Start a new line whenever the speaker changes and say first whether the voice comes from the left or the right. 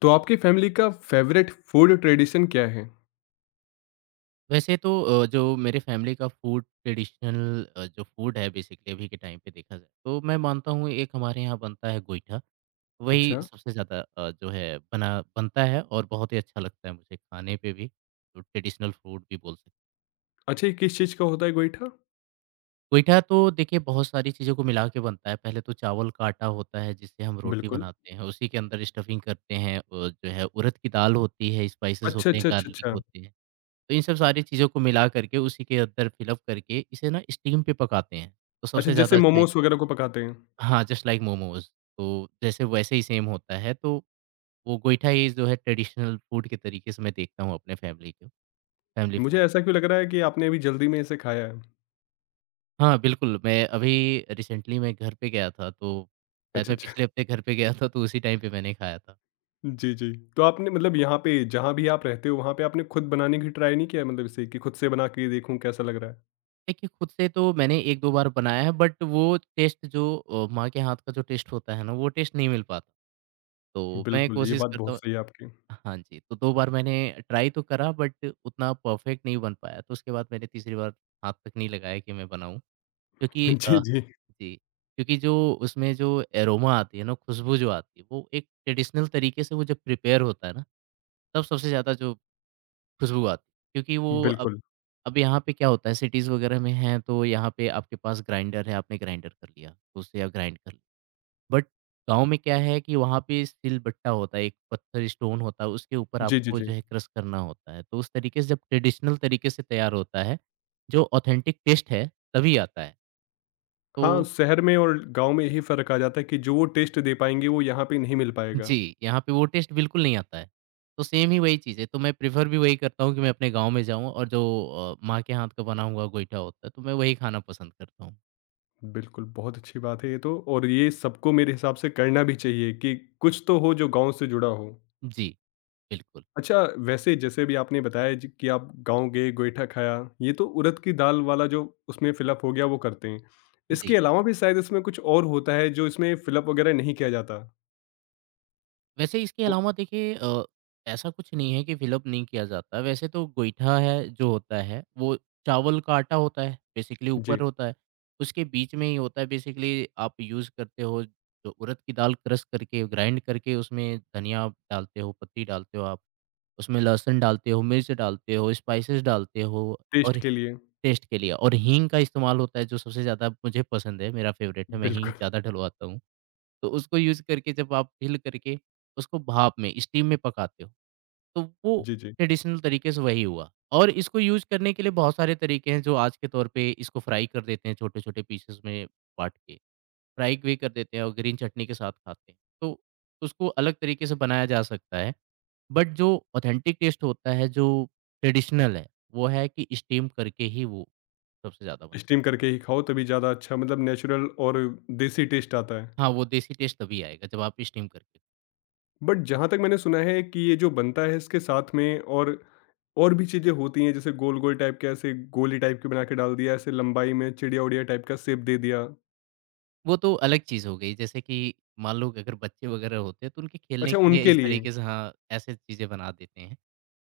left: तो आपकी फैमिली का फ़ेवरेट फूड ट्रेडिशन क्या है?
right: वैसे तो जो मेरे फैमिली का फूड ट्रेडिशनल जो फूड है बेसिकली अभी के टाइम पे देखा जाए तो मैं मानता हूँ एक हमारे यहाँ बनता है गोईठा वही
left: अच्छा।
right: सबसे ज़्यादा जो है बना बनता है और बहुत ही अच्छा लगता है मुझे खाने पे भी तो ट्रेडिशनल फूड भी बोल सकते हैं।
left: अच्छा, ये किस चीज़ का होता है गोईठा?
right: गोईठा तो देखिए बहुत सारी चीज़ों को मिला के बनता है पहले तो चावल का आटा होता है जिससे हम रोटी
left: बिल्कुल।
right: बनाते हैं उसी के अंदर स्टफिंग करते हैं जो है उड़द की दाल होती है स्पाइसेस
left: अच्छा,
right: होते हैं
left: अच्छा, अच्छा,
right: गार्लिक
left: अच्छा।
right: होते हैं तो इन सब सारी चीज़ों को मिला करके उसी के अंदर फिल अप करके इसे ना स्टीम पे पकाते हैं, तो
left: अच्छा,
right: सबसे ज़्यादा
left: जैसे
right: अच्छा है।
left: मोमोज़ वगैरह को पकाते हैं।
right: हाँ, जस्ट लाइक मोमोज़। तो जैसे वैसे ही सेम होता है, तो वो गोइठाई जो है ट्रेडिशनल फूड के तरीके से मैं देखता हूँ अपने फैमिली को फैमिली
left: मुझे
right: फूड।
left: ऐसा क्यों लग रहा है कि आपने अभी जल्दी में इसे खाया है?
right: हाँ, बिल्कुल, मैं अभी रिसेंटली मैं घर पे गया था, तो शायद
left: अच्छा,
right: मैं
left: अच्छा।
right: पिछले हफ्ते घर पे गया था, तो उसी टाइम पे मैंने खाया था।
left: जी, जी। तो आपने मतलब यहाँ पे जहाँ भी आप रहते हो, वहाँ पे आपने खुद बनाने की ट्राई नहीं किया है मतलब इसे कि खुद से बना के देखूँ कैसा लग रहा
right: देखिए, खुद से तो मैंने 1-2 बार बनाया है, बट वो टेस्ट जो माँ के हाथ का जो टेस्ट होता है ना, वो टेस्ट नहीं मिल पाता,
left: है?
right: तो मैं
left: बिल्कुल, ये
right: कोशिश
left: बात
right: करता
left: बहुत
right: हूँ।
left: सही है आपकी।
right: हाँ जी, तो 2 बार मैंने ट्राई तो करा बट उतना परफेक्ट नहीं बन पाया, तो उसके बाद मैंने तीसरी बार हाथ तक नहीं लगाया कि मैं बनाऊँ क्योंकि
left: जी, जी।
right: जी, क्योंकि जो उसमें जो एरोमा आती है ना, खुशबू जो आती है, वो एक ट्रेडिशनल तरीके से वो जब प्रिपेयर होता है ना, तब सबसे ज़्यादा जो खुशबू आती है क्योंकि वो
left: बिल्कुल।
right: अब यहाँ पे क्या होता है सिटीज़ वगैरह में हैं, तो यहाँ पे आपके पास ग्राइंडर है, आपने ग्राइंडर कर लिया, तो उससे आप ग्राइंड कर बट गाँव में क्या है कि वहाँ पे सिलबट्टा होता है, एक पत्थर स्टोन होता है, उसके ऊपर
left: जी, जी,
right: आपको जो
left: जी।
right: है क्रश करना होता है। तो उस तरीके से जब ट्रेडिशनल तरीके से तैयार होता है, जो ऑथेंटिक टेस्ट है, तभी आता है। तो
left: हाँ, शहर में और गाँव में यही फ़र्क आ जाता है कि जो वो टेस्ट दे पाएँगे, वो यहाँ पे नहीं मिल पाएगा।
right: जी, यहाँ पे वो टेस्ट बिल्कुल नहीं आता है। तो सेम ही वही चीज़ है, तो मैं प्रेफ़र भी वही करता हूँ कि मैं अपने गाँव में जाऊँ और जो माँ के हाथ का बना हुआ गोईठा होता है, तो मैं वही खाना पसंद करता हूँ।
left: बिल्कुल, बहुत अच्छी बात है ये तो। और ये सबको मेरे हिसाब से करना भी चाहिए कि कुछ तो हो जो गाँव से जुड़ा हो।
right: जी, बिल्कुल।
left: अच्छा, वैसे जैसे भी आपने बताया ज कि आप गाँव गए, गोईठा खाया, ये तो उड़द की दाल वाला जो उसमें फ़िलअप हो गया वो करते हैं। इसके
right: जी।
left: अलावा भी शायद इसमें कुछ और होता है जो इसमें फ़िलअप वगैरह नहीं किया जाता?
right: वैसे इसके
left: वो
right: अलावा देखिए ऐसा कुछ नहीं है कि फ़िलअप नहीं किया जाता। वैसे तो गोईठा है जो होता है वो चावल का आटा होता है बेसिकली ऊपर
left: जी,
right: होता है। उसके बीच में ही होता है बेसिकली आप यूज़ करते हो जो उड़द की दाल क्रश करके ग्राइंड करके उसमें धनिया डालते हो, पत्ती डालते हो आप, उसमें लहसुन डालते हो, मिर्च डालते हो, स्पाइसेस डालते हो
left: टेस्ट
right: और
left: के लिए।
right: टेस्ट के लिए और हींग का इस्तेमाल होता है जो सबसे ज़्यादा मुझे पसंद है, मेरा फ़ेवरेट है, मैं हींग
left: बिल्कुल,
right: ज़्यादा डलवाता हूँ। तो उसको यूज़ करके जब आप ढील करके उसको भाप में, स्टीम में पकाते हो, तो वो
left: जी, जी।
right: ट्रेडिशनल तरीके से वही हुआ। और इसको यूज़ करने के लिए बहुत सारे तरीके हैं जो आज के तौर पे इसको फ्राई कर देते हैं छोटे-छोटे पीसेस में बाँट के। फ्राई भी कर देते हैं और ग्रीन चटनी के साथ खाते हैं। तो उसको अलग तरीके से बनाया जा सकता है। बट जो ऑथेंटिक टेस्ट होता है, जो ट्रेडिशनल है, वो है कि स्टीम करके ही वो सबसे ज़्यादा बन
left: स्टीम करके ही खाओ तभी ज़्यादा अच्छा मतलब नेचुरल और देसी टेस्ट आता है।
right: हाँ, वो देसी टेस्ट तभी आएगा जब आप स्टीम करके
left: बट जहाँ तक मैंने सुना है कि ये जो बनता है इसके साथ में और भी चीज़ें होती हैं, जैसे गोल गोल टाइप के, ऐसे गोली टाइप के बना के डाल दिया, ऐसे लंबाई में चिड़िया उड़िया टाइप का शेप दे दिया।
right: वो तो अलग चीज़ हो गई, जैसे कि मान लो कि अगर बच्चे वगैरह होते हैं, तो उनके खेलने
left: अच्छा,
right: के लिए
left: उनके
right: इस
left: लिए।
right: तरीके से हाँ, ऐसे चीज़ें बना देते हैं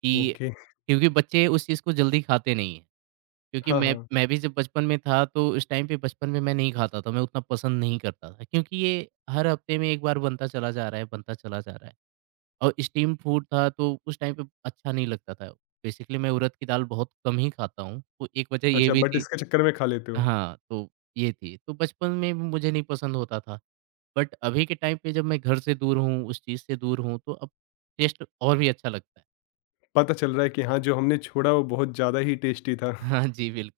right: कि
left: ओके।
right: क्योंकि बच्चे उस चीज़ को जल्दी खाते नहीं हैं। क्योंकि
left: हाँ,
right: मैं
left: हाँ।
right: मैं भी जब बचपन में था, तो उस टाइम पे बचपन में मैं नहीं खाता था, मैं उतना पसंद नहीं करता था, क्योंकि ये हर हफ्ते में एक बार बनता चला जा रहा है, बनता चला जा रहा है और स्टीम फूड था, तो उस टाइम पे अच्छा नहीं लगता था। बेसिकली मैं उड़द की दाल बहुत कम ही खाता हूँ, तो एक वजह ये
left: अच्छा,
right: भी
left: बट
right: थी।
left: इसके चक्कर में खा लेते हो।
right: हाँ, तो ये थी। तो बचपन में मुझे नहीं पसंद होता था, बट अभी के टाइम पे जब मैं घर से दूर हूँ, उस चीज़ से दूर हूँ, तो अब टेस्ट और भी अच्छा लगता है।
left: पता चल रहा है कि हाँ, जो हमने छोड़ा वो बहुत ज़्यादा ही टेस्टी था।
right: हाँ जी, बिल्कुल।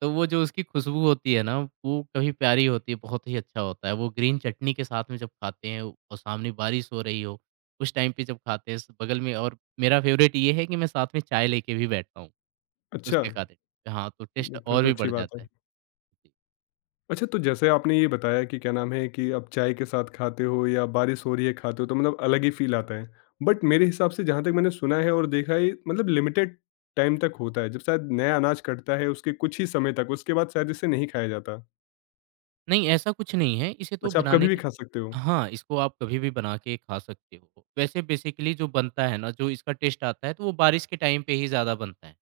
right: तो वो जो उसकी खुशबू होती है ना, वो कभी प्यारी होती है, बहुत ही अच्छा होता है। वो ग्रीन चटनी के साथ में जब खाते हैं और सामने बारिश हो रही हो, उस टाइम पे जब खाते हैं, स बगल में और मेरा फ़ेवरेट ये है कि मैं साथ में चाय लेके भी बैठता हूँ,
left: अच्छा,
right: उसके खाते। हाँ, तो टेस्ट
left: ये फिर
right: और
left: तो
right: भी
left: अच्छी
right: बढ़
left: बात
right: जाता
left: है।
right: है।
left: अच्छा, तो जैसे आपने ये बताया कि क्या नाम है कि आप चाय के साथ खाते हो या बारिश हो रही है खाते हो, तो मतलब अलग ही फील आता है। बट मेरे हिसाब से जहाँ तक मैंने सुना है और देखा है, ये मतलब लिमिटेड टाइम तक होता है जब शायद नया अनाज कटता है उसके कुछ ही समय तक, उसके बाद शायद इसे नहीं खाया जाता।
right: नहीं, ऐसा कुछ नहीं है, इसे तो
left: अच्छा, आप कभी
right: बनाने
left: भी
right: के
left: खा सकते हो।
right: हाँ, इसको आप कभी भी बना के खा सकते हो। वैसे बेसिकली जो बनता है ना, जो इसका टेस्ट आता है, तो वो बारिश के टाइम पे ही ज़्यादा बनता है।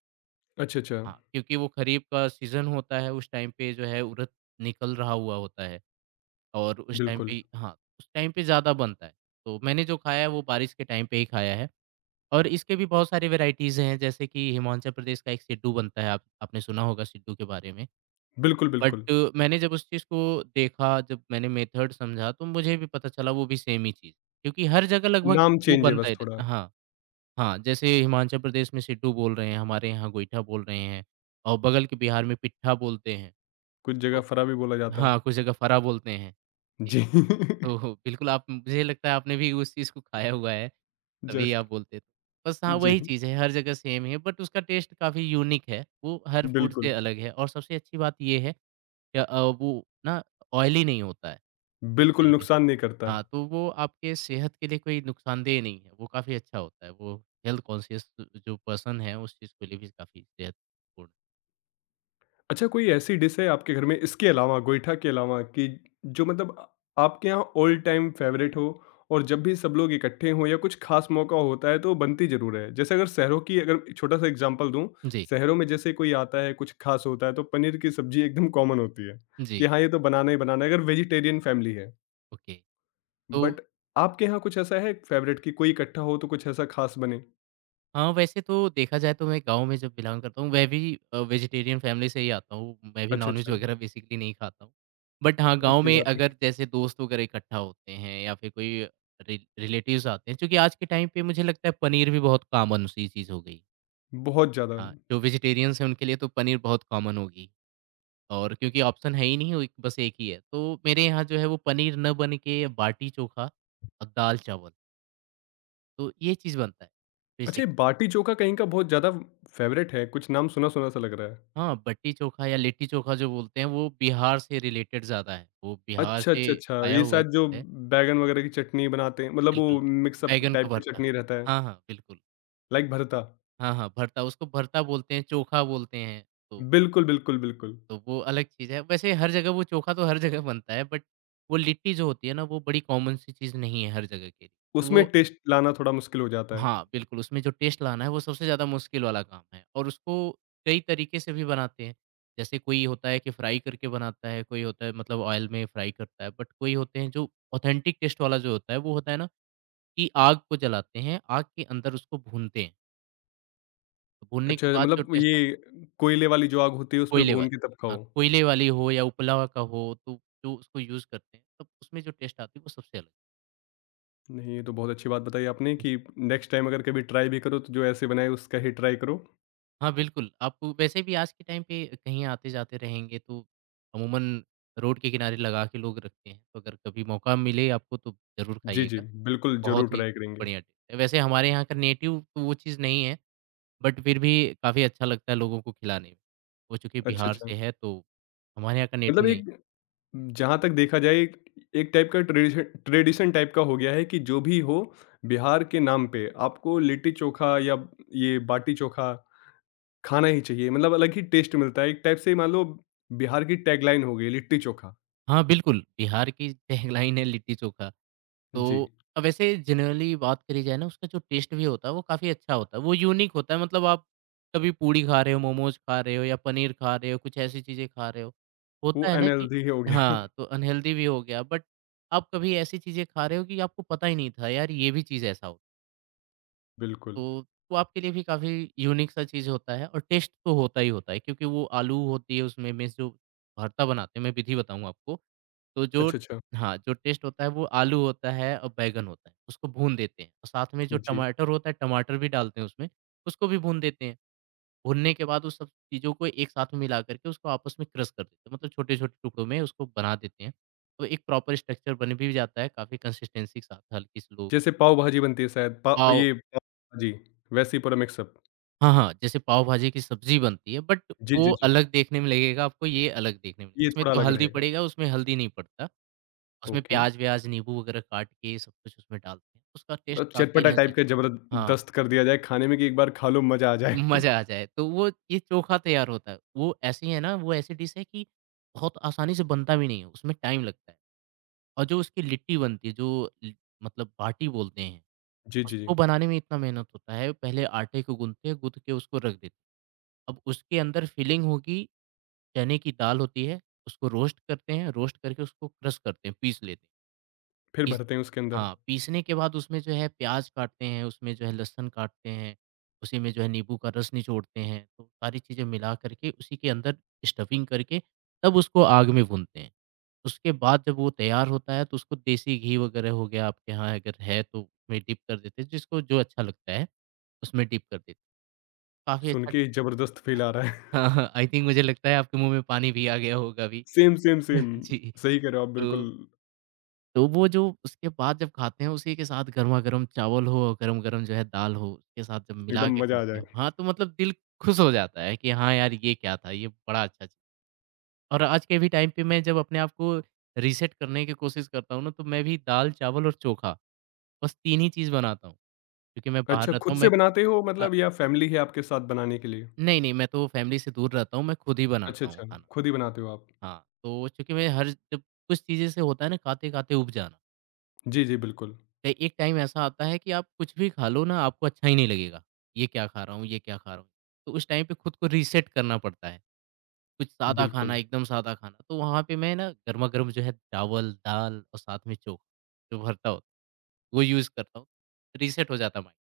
left: अच्छा, अच्छा।
right: हाँ, क्योंकि वो खरीफ का सीज़न होता है, उस टाइम पे जो है उड़द निकल रहा हुआ होता है और उस टाइम
left: बिल्कुल,
right: पे हाँ, उस टाइम पे ज़्यादा बनता है। तो मैंने जो खाया है, वो बारिश के टाइम पे ही खाया है और इसके भी बहुत सारी वैराइटीज़ हैं, जैसे कि हिमाचल प्रदेश का एक सिड्डू बनता है, आप आपने सुना होगा सिड्डू के बारे में।
left: बिल्कुल,
right: बट
left: बिल्कुल।
right: मैंने जब उस चीज़ को देखा, जब मैंने मेथड समझा तो मुझे भी पता चला वो भी सेम ही चीज़, क्योंकि हर जगह लगभग
left: नाम
right: वो
left: चेंज है
right: बनता
left: बस
right: ही
left: थोड़ा।
right: रहता है। हाँ, हाँ, जैसे हिमाचल प्रदेश में सिड्डू बोल रहे हैं, हमारे यहाँ गोईठा बोल रहे हैं और बगल के बिहार में पिट्ठा बोलते हैं।
left: कुछ जगह
right: तो
left: फरा भी बोला जाता है।
right: हाँ, कुछ जगह फरा बोलते हैं। जी,
left: जी।
right: तो बिल्कुल आप मुझे लगता है आपने भी उस चीज़ को खाया हुआ है, तभी
left: जस्ट
right: आप बोलते थे। बस हाँ,
left: जी।
right: वही चीज़ है, हर जगह सेम है बट उसका टेस्ट काफ़ी यूनिक है, वो हर फूड से
left: बिल्कुल।
right: अलग है और सबसे अच्छी बात ये है या वो ना ऑयली नहीं होता है, एक
left: बिल्कुल
right: तरीके से।
left: नुकसान नहीं करता।
right: हाँ, तो वो आपके सेहत के लिए कोई नुकसानदेह नहीं है, वो काफ़ी अच्छा होता है, वो हेल्थ कॉन्शियस जो पर्सन है, उस चीज़ के लिए भी काफ़ी सेहतपूर्ण
left: अच्छा, कोई ऐसी डिश है आपके घर में इसके अलावा, गोईठा के अलावा, कि जो मतलब आपके यहाँ ऑल टाइम फ़ेवरेट हो और जब भी सब लोग इकट्ठे हों या कुछ ख़ास मौका होता है, तो बनती ज़रूर है? जैसे अगर शहरों की अगर छोटा-सा एग्ज़ाम्पल दूँ,
right: जी,
left: शहरों में जैसे कोई आता है, कुछ ख़ास होता है, तो पनीर की सब्ज़ी एकदम कॉमन होती है कि
right: जी,
left: हाँ, ये तो बनाना ही बनाना है, अगर वेजिटेरियन फ़ैमिली है।
right: ओके। तो
left: बट आपके यहाँ कुछ ऐसा है फ़ेवरेट कि कोई इकट्ठा हो, तो कुछ ऐसा ख़ास बने?
right: हाँ, वैसे तो देखा जाए तो मैं गाँव में जब बिलॉन्ग करता हूँ, मैं भी वेजिटेरियन फैमिली से ही आता हूँ, मैं भी
left: अच्छा,
right: नॉन-वेज
left: अच्छा।
right: वगैरह बेसिकली नहीं खाता हूँ। बट हाँ, गाँव
left: अच्छी
right: में
left: बात है।
right: अगर जैसे दोस्त वगैरह इकट्ठा होते हैं या फिर कोई रि रिलेटिव्स आते हैं, क्योंकि आज के टाइम पे मुझे लगता है पनीर भी बहुत कॉमन सी चीज़ हो गई है।
left: बहुत ज़्यादा।
right: हाँ, जो वेजिटेरियंस हैं उनके लिए तो पनीर बहुत कॉमन होगी और क्योंकि ऑप्शन है ही नहीं वो एक बस एक ही है। तो मेरे यहाँ जो है वो पनीर न बन के बाटी चोखा और दाल-चावल तो ये चीज़ बनता है।
left: अच्छा,
right: बेसिक
left: ये बाटी चोखा कहीं का बहुत ज़्यादा फेवरेट है, कुछ नाम सुना-सुना सा लग रहा है।
right: हाँ, बट्टी चोखा या लिट्टी चोखा जो बोलते हैं वो बिहार से रिलेटेड ज़्यादा है। वो बिहार
left: अच्छा,
right: से
left: अच्छा, अच्छा,
right: आया
left: ये
right: हुआ
left: शायद जो
right: है
left: बैंगन वगैरह की चटनी बनाते हैं, मतलब
right: बिल्कुल,
left: वो मिक्सअप
right: बैंगन का
left: टाइप की
right: भरता।
left: चटनी रहता है,
right: हाँ, हाँ, बिल्कुल।
left: लाइक भरता।
right: हाँ, हाँ, भरता उसको भरता बोलते हैं, चोखा बोलते हैं, तो
left: बिल्कुल, बिल्कुल, बिल्कुल।
right: तो वो अलग चीज़ है। वैसे हर जगह वो चोखा तो हर जगह बनता है बट वो लिट्टी जो होती है ना वो बड़ी कॉमन सी चीज़ नहीं है हर जगह के। लिए। तो
left: उसमें
right: वो
left: टेस्ट लाना थोड़ा मुश्किल हो जाता है।
right: हाँ, बिल्कुल उसमें जो टेस्ट लाना है वो सबसे ज़्यादा मुश्किल वाला काम है और उसको कई तरीके से भी बनाते हैं। जैसे कोई होता है कि फ्राई करके बनाता है, कोई होता है मतलब ऑयल में फ्राई करता है बट कोई होते हैं जो ऑथेंटिक टेस्ट वाला जो होता है वो होता है ना कि आग को जलाते हैं, आग के अंदर उसको भूनते हैं। तो भूनने के
left: अच्छा,
right: बाद जो
left: मतलब
right: टेस्ट
left: ये कोयले वाली जो आग होती है उसपे
right: कोयले
left: भून
right: वाली
left: के तब
right: हाँ,
left: खाओ।
right: कोयले वाली हो या उपलावा का हो, तो जो उसको यूज़ करते हैं, तब उसमें जो टेस्ट आती है, वो सबसे अलग
left: नहीं, ये तो बहुत अच्छी बात बताई आपने
right: जी।
left: कि नेक्स्ट टाइम अगर कभी ट्राई भी करो तो जो ऐसे बनाए उसका ही ट्राई करो।
right: हाँ, बिल्कुल, आप वैसे भी आज के टाइम पे कहीं आते-जाते रहेंगे, तो अमूमन रोड के किनारे लगा के लोग रखते हैं, तो अगर कभी मौका मिले आपको, तो ज़रूर
left: जी, जी,
right: खाइएगा।
left: बिल्कुल ज़रूर
right: बहुत ही
left: ट्राई करेंगे।
right: बढ़िया टेस्ट है। वैसे हमारे यहाँ का नेटिव तो वो चीज़ नहीं है, बट फिर भी काफ़ी अच्छा लगता है लोगों को खिलाने में। वो चूँकि
left: अच्छा,
right: बिहार
left: अच्छा,
right: से है, तो हमारे यहाँ का
left: मतलब
right: नेटिव नहीं
left: एक जहाँ तक देखा जाए एक एक टाइप का ट्रेडिशन ट्रेडिशन टाइप का हो गया है कि जो भी हो बिहार के नाम पे आपको लिट्टी चोखा या ये बाटी चोखा खाना ही चाहिए, मतलब अलग ही टेस्ट मिलता है एक टाइप से। मान लो बिहार की टैगलाइन हो गई लिट्टी चोखा।
right: हाँ, बिल्कुल, बिहार की टैगलाइन है लिट्टी-चोखा।
left: जी।
right: तो वैसे जनरली बात करी जाए ना उसका जो टेस्ट भी होता है वो काफ़ी अच्छा होता है, वो यूनिक होता है मतलब आप कभी पूड़ी खा रहे हो, मोमोज़ खा रहे हो या पनीर खा रहे हो, कुछ ऐसी चीज़ें खा रहे हो।
left: वो
right: होता है ना कि
left: अनहेल्दी हो गया।
right: हाँ, तो अनहेल्दी भी हो गया बट आप कभी ऐसी चीज़ें खा रहे हो कि आपको पता ही नहीं था यार ये भी चीज़ ऐसा होता है।
left: बिल्कुल।
right: तो वो आपके लिए भी काफ़ी यूनिक सा चीज़ होता है और टेस्ट तो होता ही होता है क्योंकि वो आलू होती है उसमें मिस जो भरता बनाते हैं। मैं विधि बताऊँ आपको। तो जो
left: अच्छा, अच्छा।
right: हाँ, जो टेस्ट होता है वो आलू होता है और बैंगन होता है, उसको भून देते हैं और साथ में जो
left: जी।
right: टमाटर होता है टमाटर भी डालते हैं उसमें, उसको भी भून देते हैं। भूनने के बाद उस सब चीज़ों को एक साथ में मिला कर के उसको आपस में क्रश कर देते हैं, मतलब छोटे-छोटे टुकड़ों में उसको बना देते हैं। तो एक प्रॉपर स्ट्रक्चर बन भी जाता है काफ़ी कंसिस्टेंसी के साथ हल्की-सी लो
left: जैसे पाव भाजी बनती है शायद पा
right: पाव।
left: ये पाव भाजी, वैसे ही पूरा मिक्सअप।
right: हाँ, हाँ, जैसे पाव भाजी की सब्ज़ी बनती है बट
left: जी,
right: वो
left: जी, जी।
right: अलग देखने में लगेगा आपको, ये अलग देखने में,
left: ये
right: इसमें
left: थोड़ा
right: तो
left: अलग
right: हल्दी
left: रहेगा।
right: पड़ेगा, उसमें हल्दी नहीं पड़ता। उसमें
left: ओके।
right: प्याज़-व्याज़, नींबू वगैरह काट के सब कुछ उसमें डालते हैं। उसका टेस्ट
left: और
right: काफ़ी
left: चटपटा
right: इन्हेंस
left: टाइप
right: हो।
left: का
right: हाँ,
left: जबरदस्त कर दिया जाए खाने में कि एक बार खा लो मजा आ जाए।
right: मज़ा आ जाए। तो वो ये चोखा तैयार होता है। वो ऐसी है ना, वो ऐसी डिश है कि बहुत आसानी से बनता भी नहीं है, उसमें टाइम लगता है। और जो उसकी लिट्टी बनती है, जो लि मतलब बाटी बोलते हैं,
left: जी, जी, जी।
right: उसको बनाने में इतना मेहनत होता है। पहले आटे को गूँथते हैं, गूँथ के उसको रख देते हैं। अब उसके अंदर फिलिंग होगी, चने की दाल होती है, उसको रोस्ट करते हैं, रोस्ट करके उसको क्रश करते हैं, पीस लेते हैं।
left: फिर
right: पीस
left: भरते हैं उसके अंदर।
right: हाँ, पीसने के बाद उसमें जो है प्याज़ काटते हैं, उसमें जो है लहसुन काटते हैं, उसी में जो है नींबू का रस निचोड़ते हैं, तो सारी चीज़ें मिला करके उसी के अंदर स्टफिंग करके तब उसको आग में भूनते हैं। उसके बाद जब वो तैयार होता है तो उसको देसी घी वगैरह हो गया आपके यहाँ अगर है तो उसमें डिप कर देते हैं, जिसको जो अच्छा लगता है, उसमें डिप कर देते हैं। काफ़ी
left: सुन
right: अच्छा ट।
left: के ही ज़बरदस्त फ़ील आ रहा है।
right: हाँ, हाँ, आई थिंक मुझे लगता है आपके मुँह में पानी भी आ गया होगा अभी।
left: Same, same, same.
right: जी।
left: सही कह रहे हो आप बिल्कुल,
right: तो वो जो उसके बाद जब खाते हैं उसी के साथ गरमा-गरम चावल हो और गरम-गरम जो है दाल हो, उसके साथ जब मिला
left: एकदम
right: के
left: मज़ा आ
right: खाते
left: जाए।
right: हैं, हाँ, तो मतलब दिल खुश हो जाता है कि हाँ यार, ये क्या था? ये बड़ा अच्छा च। और आज के भी टाइम पे मैं जब अपने आप को रीसेट करने की कोशिश करता हूँ ना, तो मैं भी दाल, चावल और चोखा, बस 3 ही चीज़ बनाता हूँ, क्योंकि मैं बाहर
left: अच्छा,
right: रहता
left: खुद
right: हूँ, मैं
left: से बनाते हो
right: अ,
left: मतलब या फैमिली है आपके साथ बनाने के लिए?
right: नहीं, नहीं, मैं तो फैमिली से दूर रहता हूँ, मैं खुद ही
left: अच्छा,
right: बनाता हूँ
left: अच्छा।
right: खाना।
left: खुद ही बनाते हो आप।
right: हाँ, तो चूँकि मैं हर जब कुछ चीज़ें से होता है ना खाते-खाते ऊब जाना।
left: जी, जी, बिल्कुल।
right: ए एक टाइम ऐसा आता है कि आप कुछ भी खा लो ना, आपको अच्छा ही नहीं लगेगा। ये क्या खा रहा हूँ ये क्या खा रहा हूँ? तो उस टाइम पे खुद को रीसेट करना पड़ता है। कुछ सादा खाना,
left: बिल्कुल।
right: एकदम सादा खाना। तो वहाँ पे मैं ना गरमा-गरम जो है चावल, दाल और साथ में चोखा जो भरता होता है, वो यूज़ करता हूँ। रीसेट हो जाता है माइंड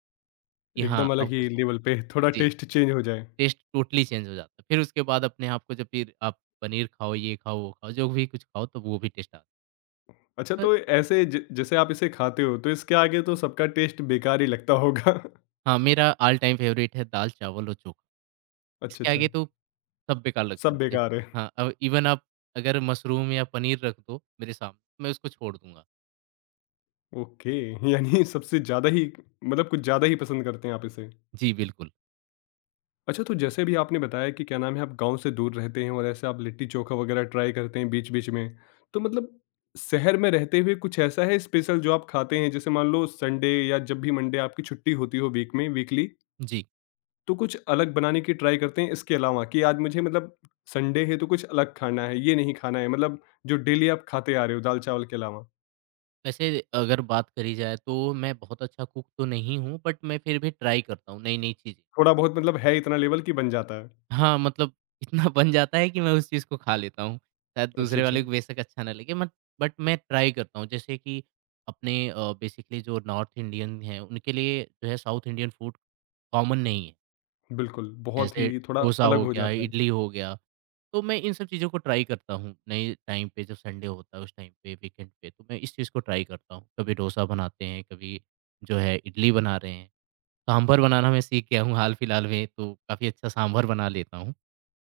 right: कि हाँ,
left: एकदम
right: अब
left: अलग ही
right: कुछ है।
left: लेवल पे थोड़ा
right: जी,
left: टेस्ट चेंज हो जाए।
right: टेस्ट टोटली चेंज हो जाता है। फिर उसके बाद अपने आप को जब फिर आप पनीर खाओ, ये खाओ, वो खाओ, जो भी कुछ खाओ तो वो भी टेस्ट आता
left: अच्छा,
right: है। तो
left: तो ऐसे ज जैसे आप इसे खाते हो, तो इसके आगे तो सबका टेस्ट बेकार ही लगता होगा।
right: हाँ, मेरा ऑल टाइम फ़ेवरेट है दाल, चावल और चोखा।
left: अच्छा,
right: इसके आगे
left: अच्छा।
right: तो सब बेकार लगता है
left: सब
right: मुझे।
left: बेकार है।
right: हाँ, अब इवन आप अगर मशरूम या पनीर रख दो मेरे सामने, मैं उसको छोड़ दूँगा।
left: ओके। यानी सबसे ज़्यादा ही मतलब कुछ ज़्यादा ही पसंद करते हैं आप इसे।
right: जी, बिल्कुल।
left: अच्छा, तो जैसे भी आपने बताया कि क्या नाम है, आप गाँव से दूर रहते हैं और ऐसे आप लिट्टी-चोखा वगैरह ट्राई करते हैं बीच-बीच में। तो मतलब शहर में रहते हुए कुछ ऐसा है स्पेशल जो आप खाते हैं? जैसे मान लो संडे या जब भी मंडे आपकी छुट्टी होती हो वीक में वीकली,
right: जी,
left: तो कुछ अलग बनाने की ट्राई करते हैं इसके अलावा कि आज मुझे मतलब संडे है तो कुछ अलग खाना है, ये नहीं खाना है। मतलब जो डेली आप खाते आ रहे हो दाल-चावल के अलावा।
right: वैसे अगर बात करी जाए तो मैं बहुत अच्छा कुक तो नहीं हूँ, बट मैं फिर भी ट्राई करता हूँ नई-नई चीज़ें।
left: थोड़ा बहुत मतलब है इतना लेवल कि बन जाता है।
right: हाँ, मतलब इतना बन जाता है कि मैं उस चीज़ को खा लेता हूँ। शायद
left: अच्छा,
right: दूसरे
left: अच्छा।
right: वाले को बेशक अच्छा ना लगे मत बट मैं ट्राई करता हूँ। जैसे कि अपने बेसिकली जो नॉर्थ इंडियन हैं, उनके लिए जो है साउथ इंडियन फूड कॉमन नहीं है।
left: बिल्कुल, बहुत
right: जैसे
left: ही थोड़ा
right: डोसा
left: अलग
right: हो
left: हो
right: गया,
left: जाता है।
right: इडली हो गया। तो मैं इन सब चीज़ों को ट्राई करता हूँ, नए टाइम पे जब संडे होता है उस टाइम पे वीकेंड पे तो मैं इस चीज़ को ट्राई करता हूँ। कभी डोसा बनाते हैं, कभी जो है इडली बना रहे हैं। सांभर बनाना मैं सीख गया हूँ हाल-फिलहाल में, तो काफ़ी अच्छा सांभर बना लेता हूँ।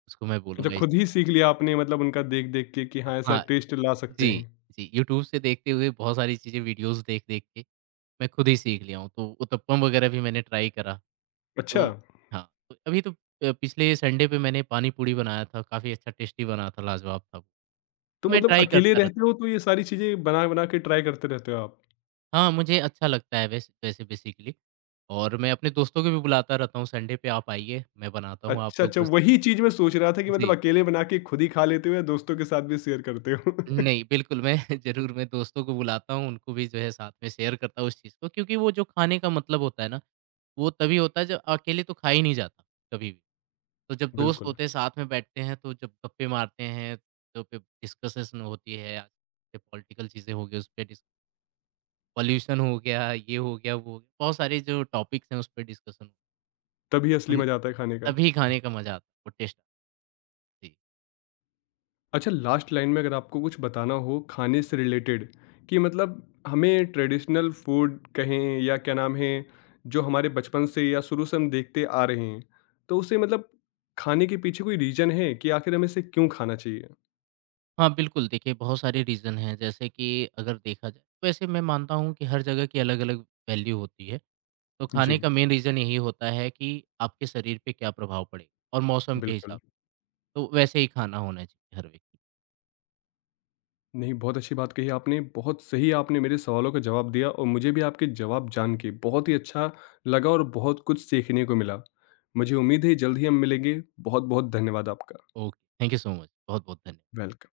right: उसको मैं
left: अच्छा,
right: बोलूँगा इस
left: खुद ही सीख लिया आपने मतलब उनका देख-देख के कि हाँ, ऐसा
right: हाँ,
left: टेस्ट ला सकते हैं।
right: जी, जी। यूट्यूब से देखते हुए बहुत सारी चीज़ें वीडियोज़ देख-देख के मैं खुद ही सीख लिया हूँ। तो उत्तपम वगैरह भी मैंने ट्राई करा।
left: अच्छा,
right: तो हाँ, तो अभी तो पिछले संडे पे मैंने पानी पूरी बनाया था, काफ़ी अच्छा टेस्टी बना था, लाजवाब था वो।
left: तो
right: तो मैं
left: मतलब
right: ट्राई
left: अकेले
right: करता
left: रहते
right: रहता हूँ।
left: हो तो ये सारी चीज़ें बना-बना के ट्राई करते रहते हो आप?
right: हाँ, मुझे अच्छा लगता है वैसे वैसे बेसिकली, और मैं अपने दोस्तों को भी बुलाता रहता हूँ, संडे पे आप आइए, मैं बनाता हूँ, आप
left: अच्छा,
right: लोग
left: अच्छा
right: बस
left: वही चीज़ मैं सोच रहा था कि मतलब
right: जी।
left: अकेले बना के खुद ही खा लेते हो या दोस्तों के साथ भी शेयर करते हो?
right: नहीं, बिल्कुल मैं ज़रूर मैं दोस्तों को बुलाता हूँ, उनको भी जो है साथ में शेयर करता हूँ उस चीज़ को, क्योंकि वो जो खाने का मतलब होता है ना, वो तभी होता है जब, अकेले तो खा ही नहीं जाता, कभी भी। तो जब दोस्त
left: बिल्कुल,
right: होते हैं, साथ में बैठते हैं, तो जब गप्पे मारते हैं, तो फिर डिस्कसेशन होती है, जैसे पॉलिटिकल चीज़ें हो गई, उस पे डिस पॉल्यूशन हो गया, ये हो गया, वो हो गया, बहुत सारे जो टॉपिक्स हैं, उस पे डिस्कशन
left: तभी असली मज़ा आता है खाने का।
right: तभी खाने का मज़ा आता है, वो टेस्ट। जी।
left: अच्छा, लास्ट लाइन में अगर आपको कुछ बताना हो खाने से रिलेटेड कि मतलब हमें ट्रेडिशनल फूड कहें या क्या नाम है जो हमारे बचपन से या शुरू से हम देखते आ रहे हैं, तो उसे मतलब खाने के पीछे कोई रीजन है कि आखिर हमें इसे क्यों खाना चाहिए?
right: हाँ, बिल्कुल देखिए बहुत सारे रीज़न हैं जैसे कि अगर देखा जाए, वैसे मैं मानता हूँ कि हर जगह की अलग-अलग वैल्यू होती है। तो
left: जी।
right: खाने का मेन रीज़न यही होता है कि आपके शरीर पे क्या प्रभाव पड़े और मौसम के हिसाब
left: बिल्कुल।
right: से, तो वैसे ही खाना होना चाहिए हर व्यक्ति
left: नहीं, बहुत अच्छी बात कही आपने, बहुत सही आपने मेरे सवालों का जवाब दिया और मुझे भी आपके जवाब जान के बहुत ही अच्छा लगा और बहुत कुछ सीखने को मिला। मुझे उम्मीद है जल्द ही हम मिलेंगे। बहुत बहुत धन्यवाद आपका।
right: को। Okay, thank you so much. बहुत-बहुत धन्य
left: वेलकम।